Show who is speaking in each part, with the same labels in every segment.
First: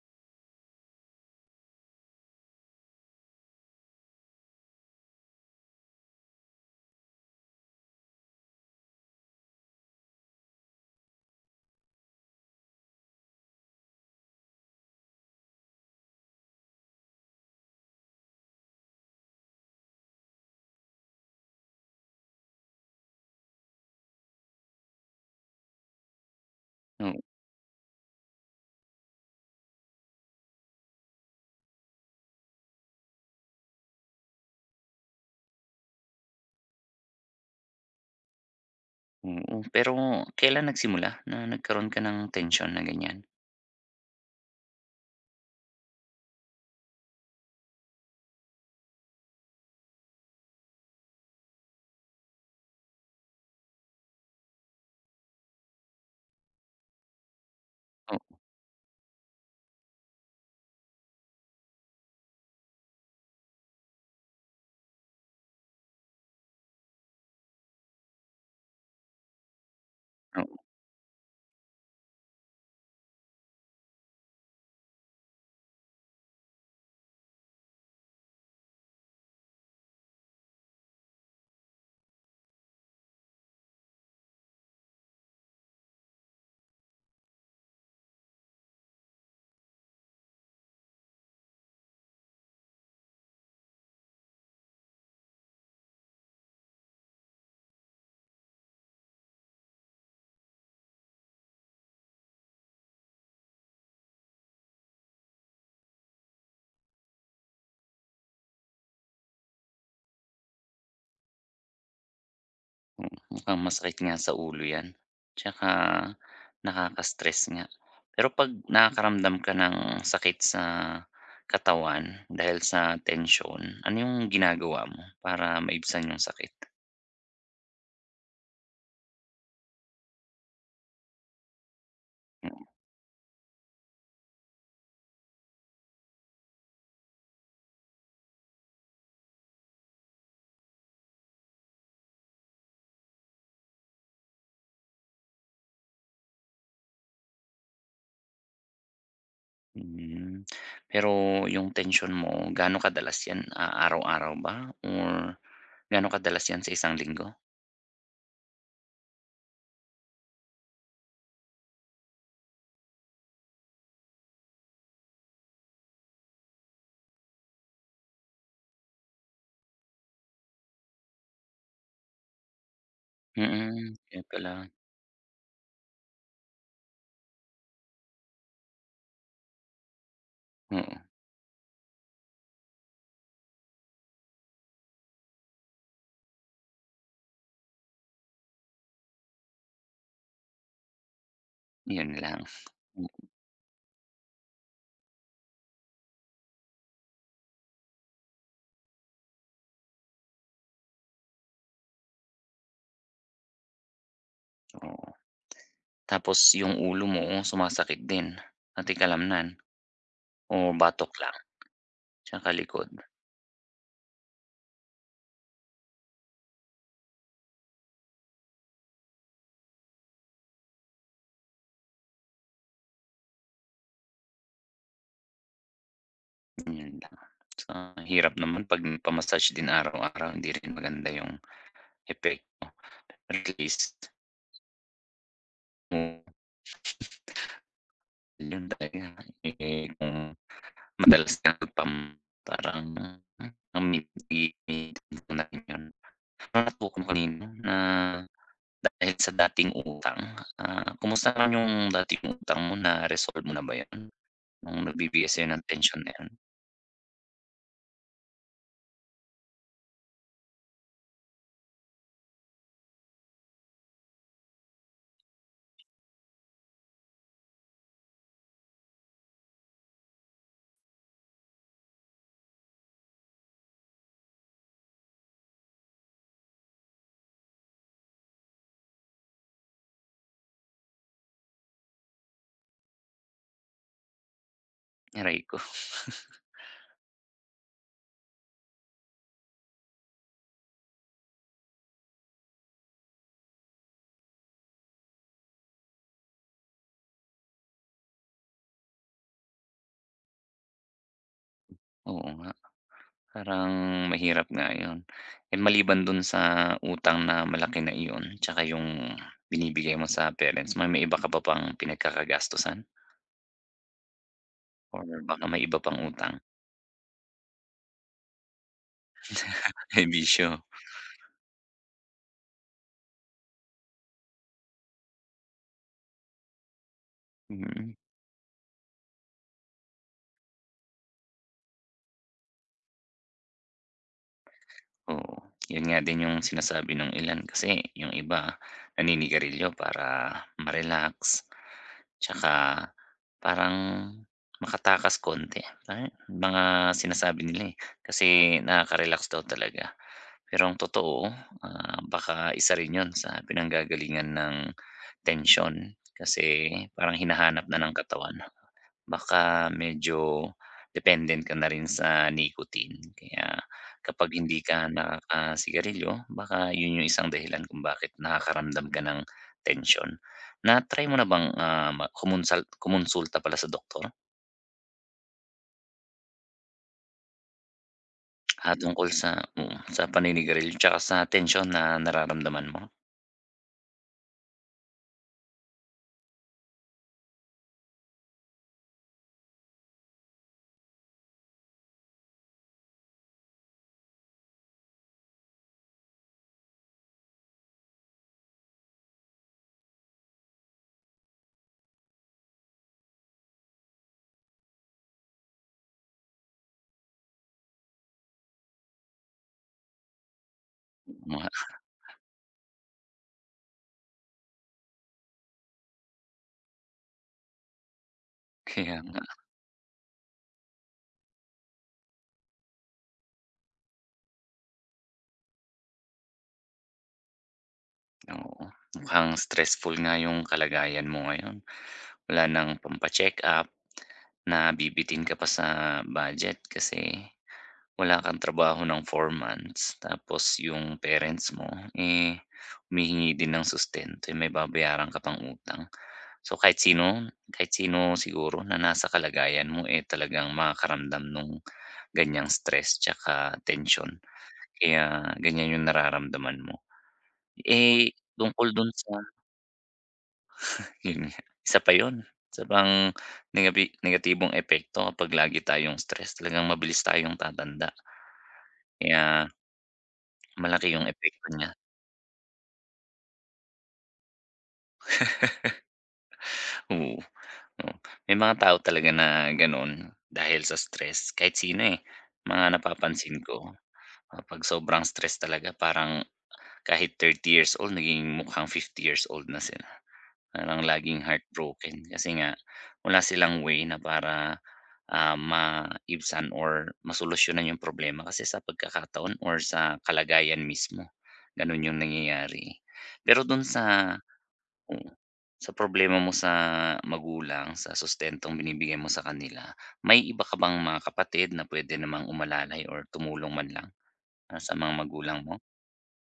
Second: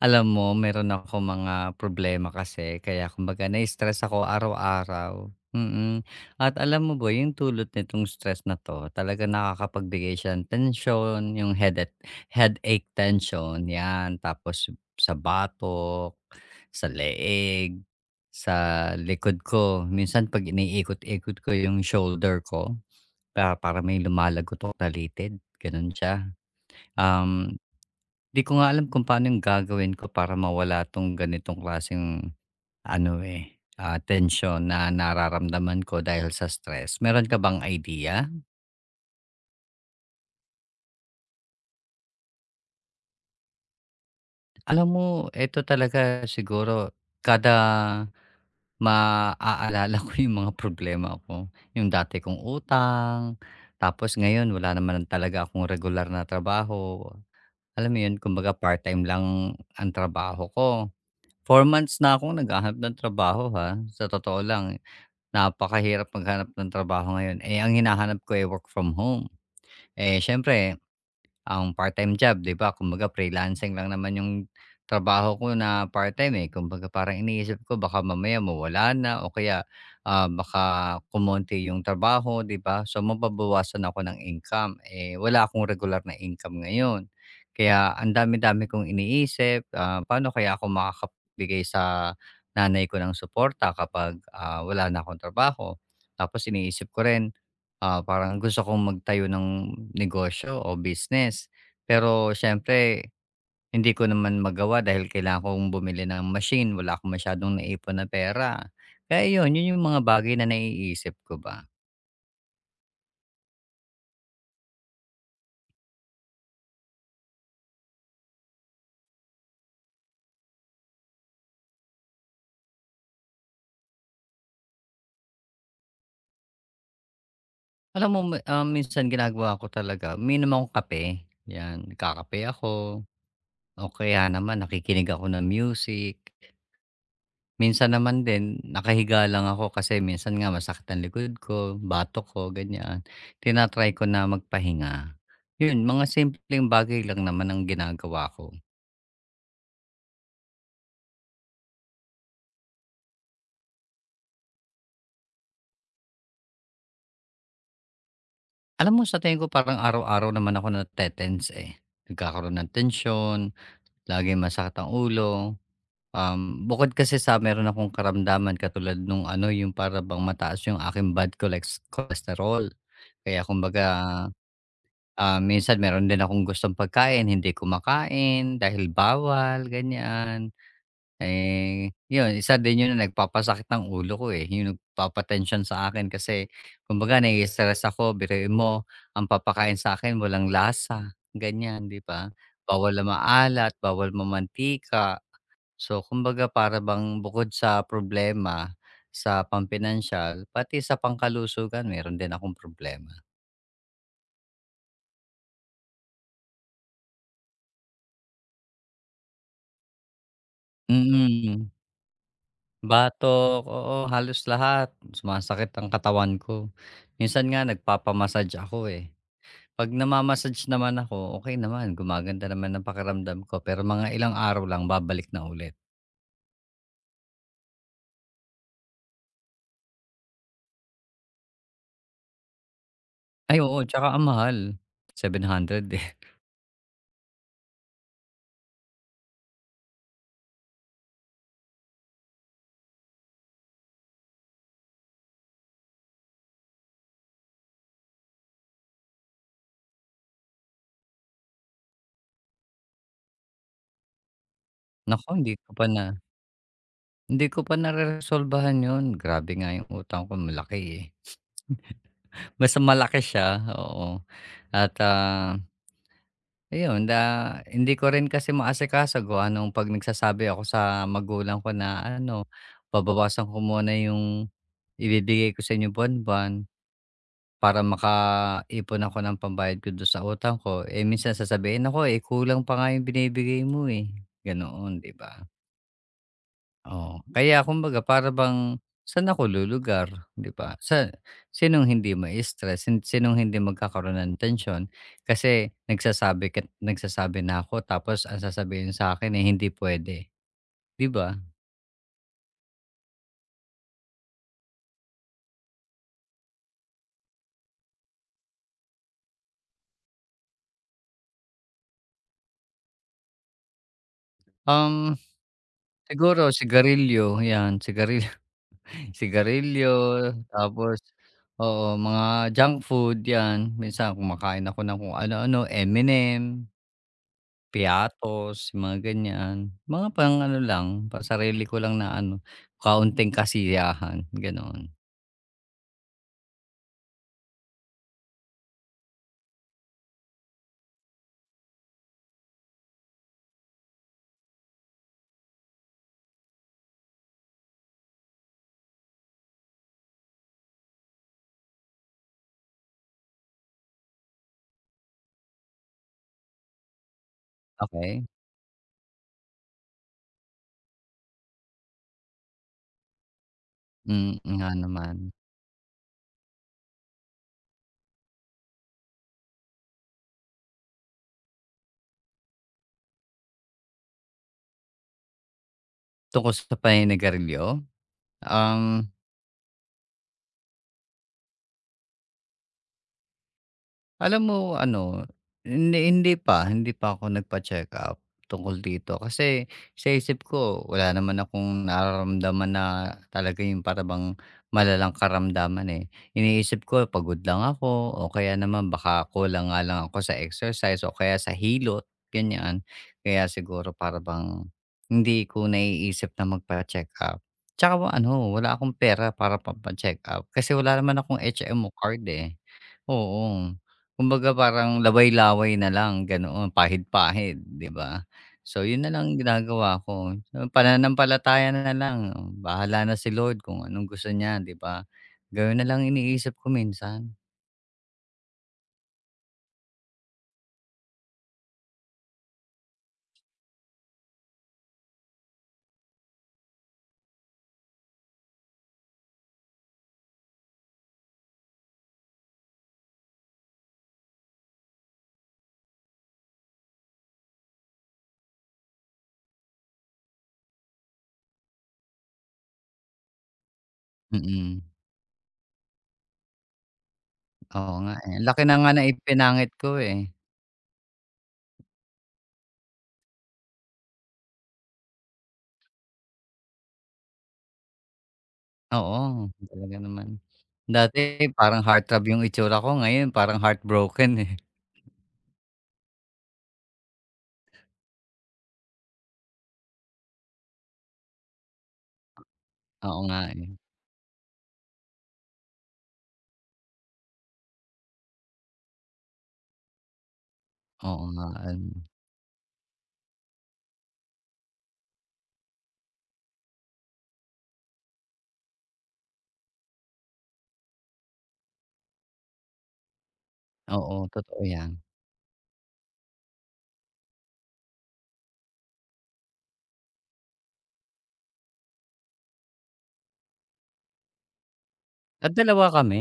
Speaker 1: Alam mo, meron ako mga problema kasi kaya kumbaga na-stress ako araw-araw. Mm. At alam mo ba yung dulot nitong stress na 'to, talagang nakakapagbigay siya ng tensyon, yung headache tension, 'yan. Tapos sa batok, sa leeg, sa likod ko. Minsan 'pag iniikot-ikot ko yung shoulder ko, para para may lumalagot o talitid, gano'n siya.
Speaker 2: Oo,
Speaker 1: Um Di ko nga alam kung paano yung gagawin ko para mawala 'tong ganitong klaseng ano, eh, tensyon na nararamdaman ko dahil sa stress. Meron ka bang idea?
Speaker 2: oo. Pero kailan nagsimula na nagkaroon ka ng tensyon na ganyan?
Speaker 1: Alam mo eto talaga siguro kada maaalala ko yung mga problema ko, yung dati kong utang, tapos ngayon wala naman talaga akong regular na trabaho. Alam mo yun,
Speaker 2: O
Speaker 1: kumbaga part-time lang ang trabaho ko. 4 months na akong naghahanap ng trabaho, ha, sa totoo lang. Napakahirap maghanap ng trabaho ngayon. Eh, ang hinahanap ko ay work from home. Eh,
Speaker 2: oo, oo.
Speaker 1: siyempre ang part-time job, 'di ba, kumbaga freelancing lang naman yung trabaho ko na part-time, eh. Kumbaga parang iniisip ko baka mamaya mawala na o kaya, baka kumonti yung trabaho, 'di ba? So mababawasan ako ng income, eh, wala akong regular na income ngayon. Kaya ang dami-dami kong iniisip, paano kaya ako makakabigay sa nanay ko ng suporta kapag, wala na akong trabaho? Tapos iniisip ko rin, parang gusto kong magtayo ng negosyo o business. Pero siyempre hindi ko naman magawa dahil kailangan kong bumili ng machine, wala akong masyadong naipon na pera. Kaya 'yun, 'yun yung mga bagay na naiisip ko ba.
Speaker 2: Mukhang masakit nga sa ulo 'yan, tsaka nakaka-stress nga. Pero 'pag nakakaramdam ka ng sakit sa katawan dahil sa tensyon, ano yung ginagawa mo para maibsan yung sakit?
Speaker 1: Alam mo, minsan ginagawa ko talaga, umiinom akong kape, 'yan, kakape
Speaker 2: Oo,
Speaker 1: ako o kaya naman nakikinig ako ng music. Minsan naman din nakahiga lang ako kasi minsan nga masakit ang likod ko, batok ko, ganyan. Tinatry ko na magpahinga. 'Yun, mga simpleng bagay lang naman ang ginagawa ko.
Speaker 2: hmm. Pero yung tension mo gaano kadalas 'yan, araw-araw ba or gaano kadalas 'yan sa isang linggo?
Speaker 1: Alam mo, sa tingin ko parang araw-araw naman ako natetense, eh. Nagkakaroon ng tensyon, laging masakit ang ulo. Bukod kasi sa meron akong karamdaman katulad nung ano, yung para bang mataas yung aking bad collex cholesterol. Kaya kumbaga,
Speaker 2: Mm, kaya pala,
Speaker 1: Minsan meron din akong gustong pagkain, hindi kumakain dahil bawal, ganyan.
Speaker 2: oo.
Speaker 1: Eh, yun isa din yun na nagpapasakit ng ulo ko, eh, yung nagpapa sa akin kasi kumbaga nai-stress ako, biruin mo ang papakain sa akin walang lasa, ganyan, 'di
Speaker 2: Yun
Speaker 1: ba?
Speaker 2: lang,
Speaker 1: Bawal na maalat, bawal mamantika. So, kumbaga para bang bukod sa problema sa pampinansyal, pati sa pangkalusugan meron din akong problema.
Speaker 2: oo. Tapos yung ulo mo oh, sumasakit din pati kalamnan o batok lang
Speaker 1: Mm.
Speaker 2: tsaka likod,
Speaker 1: Batok, oo, halos lahat. Sumasakit ang katawan ko. Minsan nga nagpapa ako, eh. 'Pag naman ako, okay naman, gumaganda naman ang pakiramdam ko, pero mga ilang araw lang babalik na ulit.
Speaker 2: yun lang. So, hirap naman 'pag nagpa-massage din araw-araw hindi rin maganda yung epekto. At
Speaker 1: Ay oo,
Speaker 2: least
Speaker 1: tsaka ang mahal, 700, eh.
Speaker 2: mo yun talaga, eh, kung madalas kang nagpam parang Natutukan ko kanina na dahil sa dating utang, kumusta naman yung dating utang mo, na-resolve mo na ba yun? Nung
Speaker 1: Naku,
Speaker 2: nagbi-BS yun ng tensyon na yun,
Speaker 1: hindi ko pa nareresolbahan 'yun. Grabe nga 'yung utang ko, malaki, eh. Basta malaki siya, oo, at, ayun, na hindi ko rin kasi maasikaso kung anong 'pag nagsasabi ako sa magulang ko na ano, babawasan ko muna yung ibibigay ko sa inyong buwan para makaipon ako ng pambayad ko dun sa utang ko. Eh, minsan sasabihin, "Naku, eh, kulang pa nga yung binibigay mo, eh." Ganoon, 'di ba?
Speaker 2: aray ko,
Speaker 1: Oo, kaya kumbaga para bang saan ako lulugar, 'di ba? Sa sinong hindi ma stress, sinong hindi magkakaroon ng tension kasi nagsasabi ka't nagsasabi na ako tapos ang sasabihin sa akin, eh, hindi puwede, 'di ba?
Speaker 2: oo nga. Parang mahirap nga yun. And maliban dun sa utang na malaki na iyon tsaka yung binibigay mo sa parents mo, may iba ka pa bang pinagkakagastusan or
Speaker 1: Um,
Speaker 2: baka may iba pang utang?
Speaker 1: Siguro sigarilyo 'yan, sigarilyo.
Speaker 2: Ay bisyo,
Speaker 1: Tapos oo, mga junk food 'yan. Minsan kumakain ako ng kung ano-ano, M&M.
Speaker 2: mm,
Speaker 1: Piatos, mga ganyan. Mga pang ano lang, pa sarili ko lang na ano, kaunting kasiyahan, gano'n.
Speaker 2: oo. Yun nga din yung sinasabi nung ilan kasi yung iba naninigarilyo para ma-relax. Tsaka parang makatakas konti, ay mga sinasabi nila, eh, kasi nakaka-relax daw talaga. Pero ang totoo, baka isa rin 'yun sa pinanggagalingan ng tension, kasi parang hinahanap na ng
Speaker 1: Okey,
Speaker 2: katawan. Baka medyo dependent ka na rin sa nicotine kaya kapag hindi
Speaker 1: nga
Speaker 2: ka
Speaker 1: naman.
Speaker 2: nakakasigarilyo baka yun yung isang dahilan kung bakit nakakaramdam ka ng tension. Na-try mo na bang, ah, ma kumonsal kumonsulta pala sa doktor,
Speaker 1: Tungkol sa paninigarilyo? Um
Speaker 2: tungkol sa oo, sa paninigarilyo tsaka sa tension na nararamdaman mo?
Speaker 1: Alam mo ano, hindi hindi pa ako nagpa-check-up tungkol dito. Kasi sa isip ko wala naman akong nararamdaman na talaga yung para malalang karamdaman, eh. Iniisip ko pagod lang ako o kaya naman baka kulang nga lang ako sa exercise o kaya sa hilot, ganyan. Kaya siguro para hindi ko naiisip na magpa-check-up. Tsaka ano, wala akong pera para pampa-check-up kasi wala naman akong
Speaker 2: Oo
Speaker 1: HMO card, eh. Oo. Kumbaga parang laway laway na lang, ganoon, pahid-pahid, 'di ba? So
Speaker 2: kaya.
Speaker 1: 'yun na lang ginagawa ko. So pananampalataya na lang, oh bahala na si Lord kung anong gusto niya, 'di ba? Gano'n na lang iniisip ko minsan.
Speaker 2: Oo, mukhang stressful nga yung kalagayan mo ngayon. Wala nang pampa-check-up, nabibitin ka pa sa budget kasi wala kang trabaho ng 4 months. Tapos yung parents mo, eh, humihingi din ng sustento, eh, may babayaran ka pang utang. So kahit sino siguro na nasa kalagayan mo, eh, talagang makakaramdam nung ganyang stress tsaka tension.
Speaker 1: Mm,
Speaker 2: Kaya ganyan yung nararamdaman mo.
Speaker 1: oo nga,
Speaker 2: Eh,
Speaker 1: eh. Ang laki
Speaker 2: tungkol
Speaker 1: na nga
Speaker 2: dun
Speaker 1: ng
Speaker 2: sa
Speaker 1: ipinangit ko, eh.
Speaker 2: yun nga, isa pa yun, isa pang negatibong epekto kapag lagi tayong stress talagang mabilis tayong tatanda. Kaya
Speaker 1: Oo, talaga naman.
Speaker 2: malaki yung epekto
Speaker 1: Dati
Speaker 2: niya,
Speaker 1: parang heartthrob 'yung itsura ko, ngayon parang heartbroken, eh.
Speaker 2: oo, oo. May mga tao talaga na gano'n dahil sa stress, kahit sino, eh. Mga
Speaker 1: Oo
Speaker 2: napapansin
Speaker 1: nga, eh.
Speaker 2: ko pag sobrang stress talaga parang kahit 30 years old naging mukhang 50 years old na sila. Parang laging
Speaker 1: Oo nga, ano.
Speaker 2: heartbroken kasi nga wala silang way na para, maibsan or masolusyunan yung problema kasi sa pagkakataon or sa kalagayan mismo, gano'n yung nangyayari, eh. Pero dun sa
Speaker 1: Oo, totoo 'yan.
Speaker 2: oo, sa problema mo sa magulang, sa sustentong binibigay mo sa kanila, may iba ka bang mga kapatid na pwede namang umalalay or tumulong man lang, sa mga magulang
Speaker 1: At
Speaker 2: mo?
Speaker 1: dalawa kami.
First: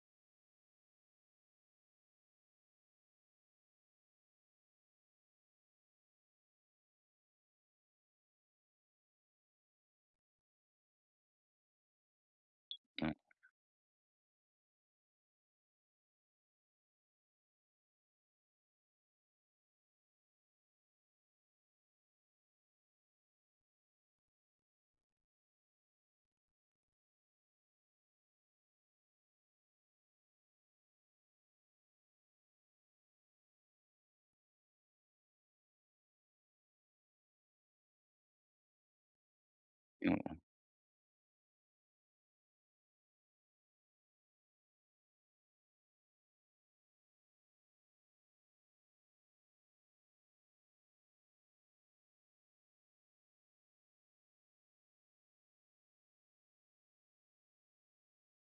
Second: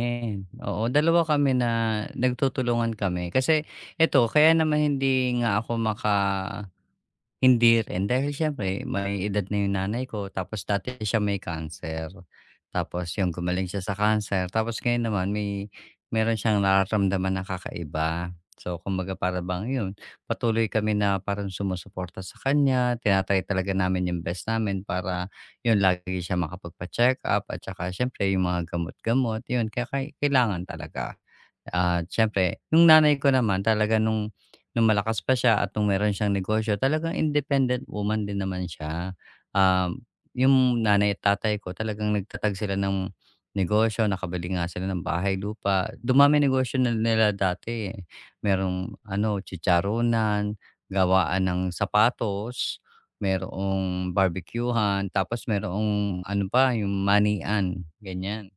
Speaker 1: Oo, dalawa kami na nagtutulungan kami. Kasi eto, kaya naman hindi nga ako hindi rin, dahil siyempre may edad na yung nanay ko tapos dati siya may cancer. Tapos
Speaker 2: Yung
Speaker 1: yung gumaling siya sa cancer, tapos ngayon naman meron siyang nararamdaman na kakaiba. So kumbaga para bang yun, patuloy kami na parang sumusuporta sa kanya, talaga namin yung best namin para yun lagi siya makapagpa-check-up at saka siyempre yung mga gamot-gamot, yun kaya kailangan talaga. At siyempre, yung nanay ko naman talaga nung malakas pa siya at nung meron siyang negosyo, talagang independent woman din naman siya. Um,
Speaker 2: yung
Speaker 1: yung nanay at tatay ko talagang nagtatag sila ng negosyo, nakabili nga sila ng bahay, lupa. Dumami negosyo na nila dati, eh. Merong ano, chicharonan, gawaan ng sapatos, merong barbecuehan, tapos merong ano pa, yung manian, ganyan.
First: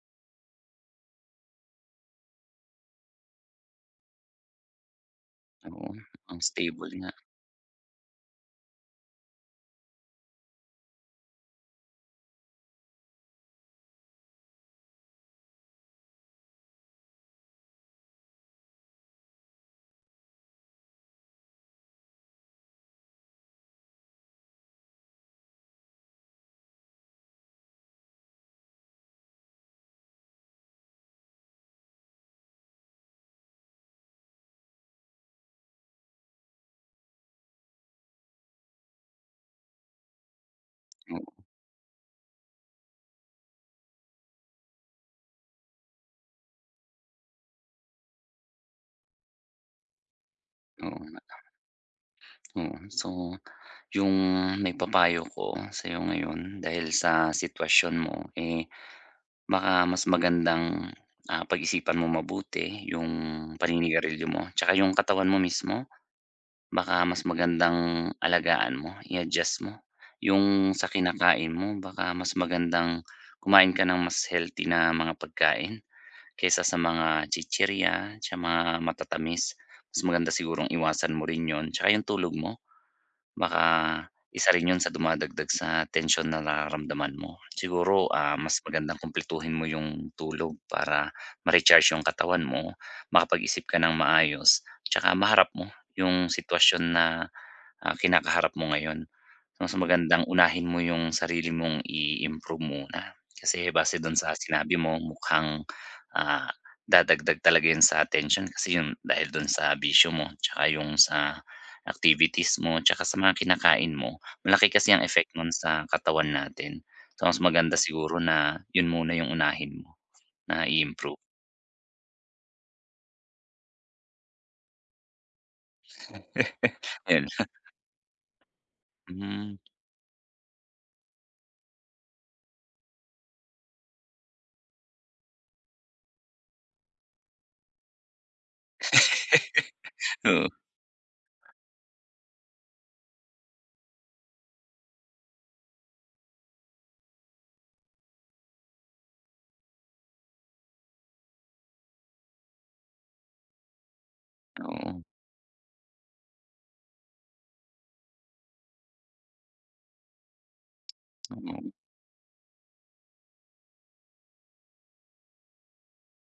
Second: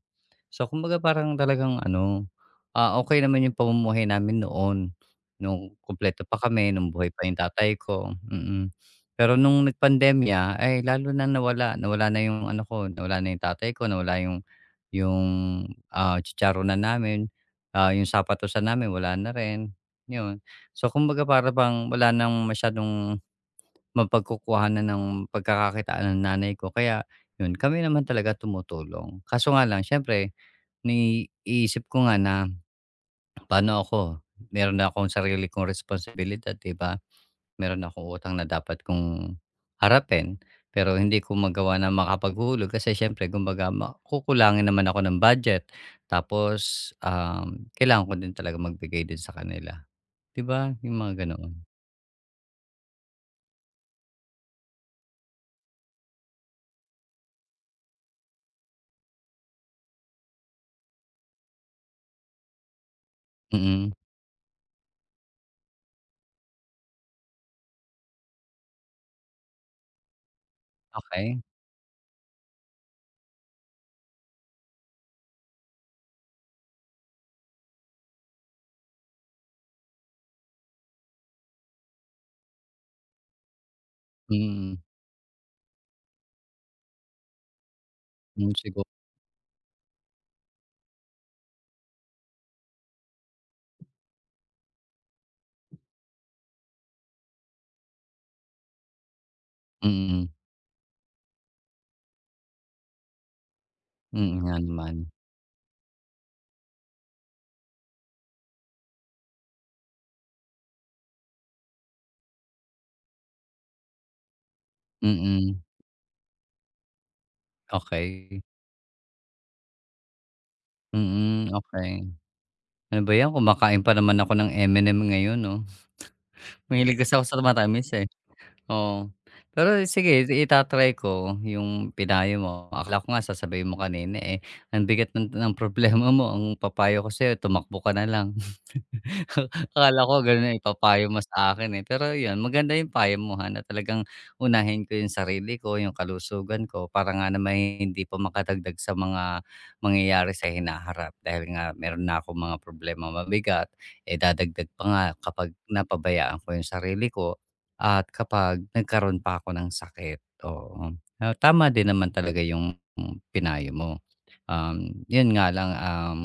Speaker 1: So kumbaga parang talagang ano, okay naman yung pamumuhay namin noon, nung
Speaker 2: oo,
Speaker 1: kumpleto pa
Speaker 2: ang
Speaker 1: kami, nung
Speaker 2: stable nga,
Speaker 1: buhay pa yung tatay ko. Pero nung nagpandemya, ay lalo na nawala, nawala na yung ano ko, nawala na yung tatay ko, nawala yung, chicharo na namin, yung sapatos sapatusan namin wala na rin, yun. So kumbaga para bang wala ng masyadong mapagkukuhanan ng pagkakakitaan ng nanay ko kaya yun, kami naman talaga tumutulong. Kaso nga lang siyempre, naiisip ko nga na paano ako, meron na akong sarili kong responsibilidad, 'di ba? Meron akong utang na dapat kong harapin, pero hindi
Speaker 2: oo,
Speaker 1: ko magawa na makapaghulog kasi siyempre kumbaga kukulangin naman ako ng budget. Tapos, kailangan ko din talaga magbigay din sa kanila, 'di ba? Yung
Speaker 2: oo
Speaker 1: mga ganoon.
Speaker 2: oo. So yung maipapayo ko sa sa'yo ngayon dahil sa sitwasyon mo, eh, baka mas magandang, pag-isipan mong mabuti yung
Speaker 1: Mm,
Speaker 2: paninigarilyo mo tsaka yung katawan mo mismo baka mas magandang alagaan mo, i-adjust mo. Yung sa
Speaker 1: okey.
Speaker 2: kinakain mo baka mas magandang kumain ka ng mas healthy na mga pagkain kaysa sa mga chichirya, sa mga matatamis. Mas maganda sigurong iwasan mo rin yon tsaka yung tulog mo. Baka isa rin
Speaker 1: Mm,
Speaker 2: 'yun sa dumadagdag sa tensyon na nararamdaman mo. Siguro,
Speaker 1: hmm,
Speaker 2: mas
Speaker 1: sigu
Speaker 2: magandang kumpletuhin mo yung tulog para ma-recharge yung katawan mo, makapag-isip ka ng maayos, 'tsaka maharap mo yung sitwasyon na kinakaharap mo ngayon. So, mas magandang
Speaker 1: mm,
Speaker 2: unahin mo yung sarili mong i-improve muna. Kasi base do'n
Speaker 1: mm
Speaker 2: sa
Speaker 1: nga
Speaker 2: sinabi
Speaker 1: naman.
Speaker 2: mo mukhang, ah, dadagdag talaga 'yun sa attention, kasi 'yun dahil do'n sa bisyo mo tsaka yung sa activities mo tsaka sa mga kinakain mo. Malaki kasi ang effect no'n
Speaker 1: Mm,
Speaker 2: sa katawan natin. So, mas maganda siguro
Speaker 1: okey.
Speaker 2: na 'yun muna yung unahin mo na i-improve.
Speaker 1: Mm, okey. Ano ba 'yan, kumakain pa naman ako ng M&M ngayon, 'no. Mahilig kasi ako
Speaker 2: Ayun,
Speaker 1: sa matamis, eh, oo.
Speaker 2: hmm,
Speaker 1: Pero sige, ita-try ko yung pinayo mo. Akala ko nga sasabihin mo kanina, eh, ang bigat ng problema mo, ang papayo ko sa'yo tumakbo ka na lang. Akala ko
Speaker 2: oo,
Speaker 1: gano'n, eh, ipapayo mo sa akin, eh. Pero 'yun, maganda 'yung payo mo, ha, na talagang unahin ko 'yung sarili ko, 'yung kalusugan ko para nga naman hindi pa makadagdag sa mga mangyayari sa hinaharap. Dahil nga meron na ako mga problema mabigat, eh, dadagdag pa
Speaker 2: oo,
Speaker 1: nga kapag napabayaan ko 'yung sarili ko at kapag nagkaroon pa ako ng sakit, oo. Ah, tama
Speaker 2: oo.
Speaker 1: din naman talaga 'yung pinayo mo. Yun nga lang,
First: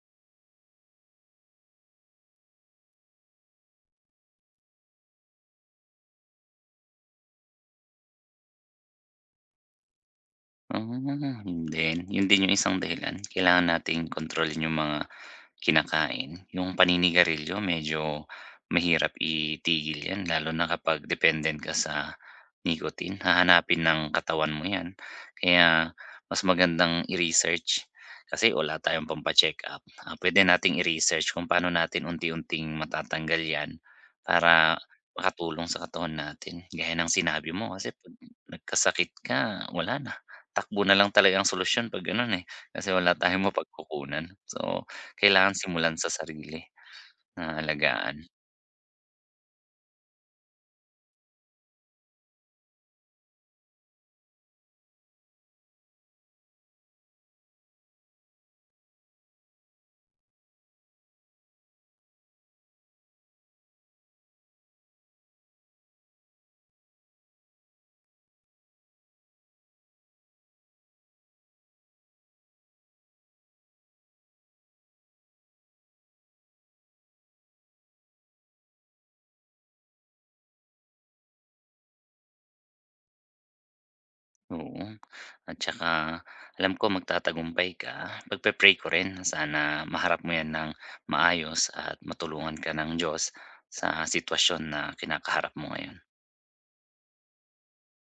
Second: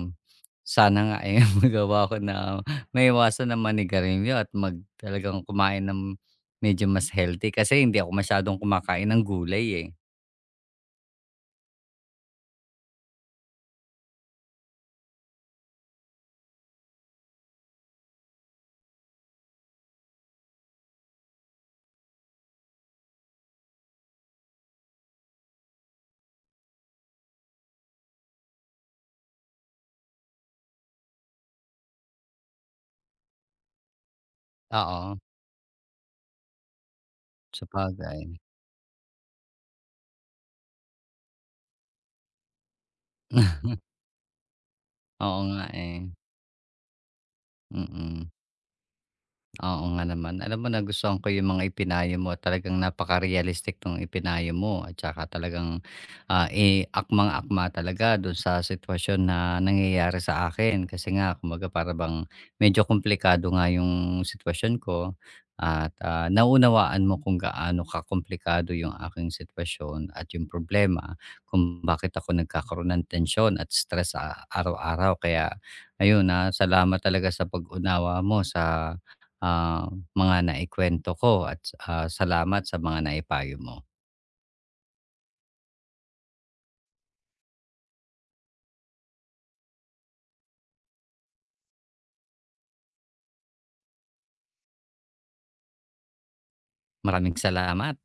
Speaker 1: sana nga, eh, magawa ko na may maiwasan na manigarilyo at talagang kumain ng medyo mas healthy kasi hindi ako masyadong kumakain ng gulay, eh.
Speaker 2: Hmm, yun din. Yun din yung isang dahilan. Kailangan nating kontrolin yung mga kinakain. Yung paninigarilyo medyo mahirap itigil yan lalo na kapag dependent ka sa nicotine. Hahanapin ng katawan mo yan. Kaya mas magandang i-research kasi wala tayong pampa-check-up. Ah, puwede nating i-research kung paano natin unti-unting matatanggal yan para
Speaker 1: Oo,
Speaker 2: makatulong sa katawan natin. Gaya ng sinabi mo kasi 'pag
Speaker 1: sabagay.
Speaker 2: nagkasakit ka, takbo na lang talaga ang solusyon 'pag gano'n, eh, kasi wala tayong mapagkukunan. So,
Speaker 1: Oo
Speaker 2: kailangan
Speaker 1: nga, eh,
Speaker 2: simulan sa sarili na alagaan,
Speaker 1: mm. Oo nga naman. Alam mo, nagustuhan ko yung mga ipinayo mo, talagang napaka-realistic nung ipinayo mo at saka talagang, eh, akmang-akma talaga dun sa sitwasyon na nangyayari sa akin. Kasi nga kumbaga para bang medyo komplikado nga yung sitwasyon ko at, naunawaan mo kung gaano kakomplikado yung aking sitwasyon at yung problema kung bakit ako nagkakaroon ng tensyon at stress sa araw-araw. Kaya ayun, na, salamat talaga sa pag-unawa mo sa ah, mga naikwento ko at, salamat sa mga naipayo mo.
Speaker 2: oo. At saka alam ko magtatagumpay ka, pagpe-pray ko rin sana maharap mo 'yan ng maayos at matulungan ka ng Diyos sa sitwasyon na kinakaharap mo ngayon.
Speaker 1: Maraming salamat.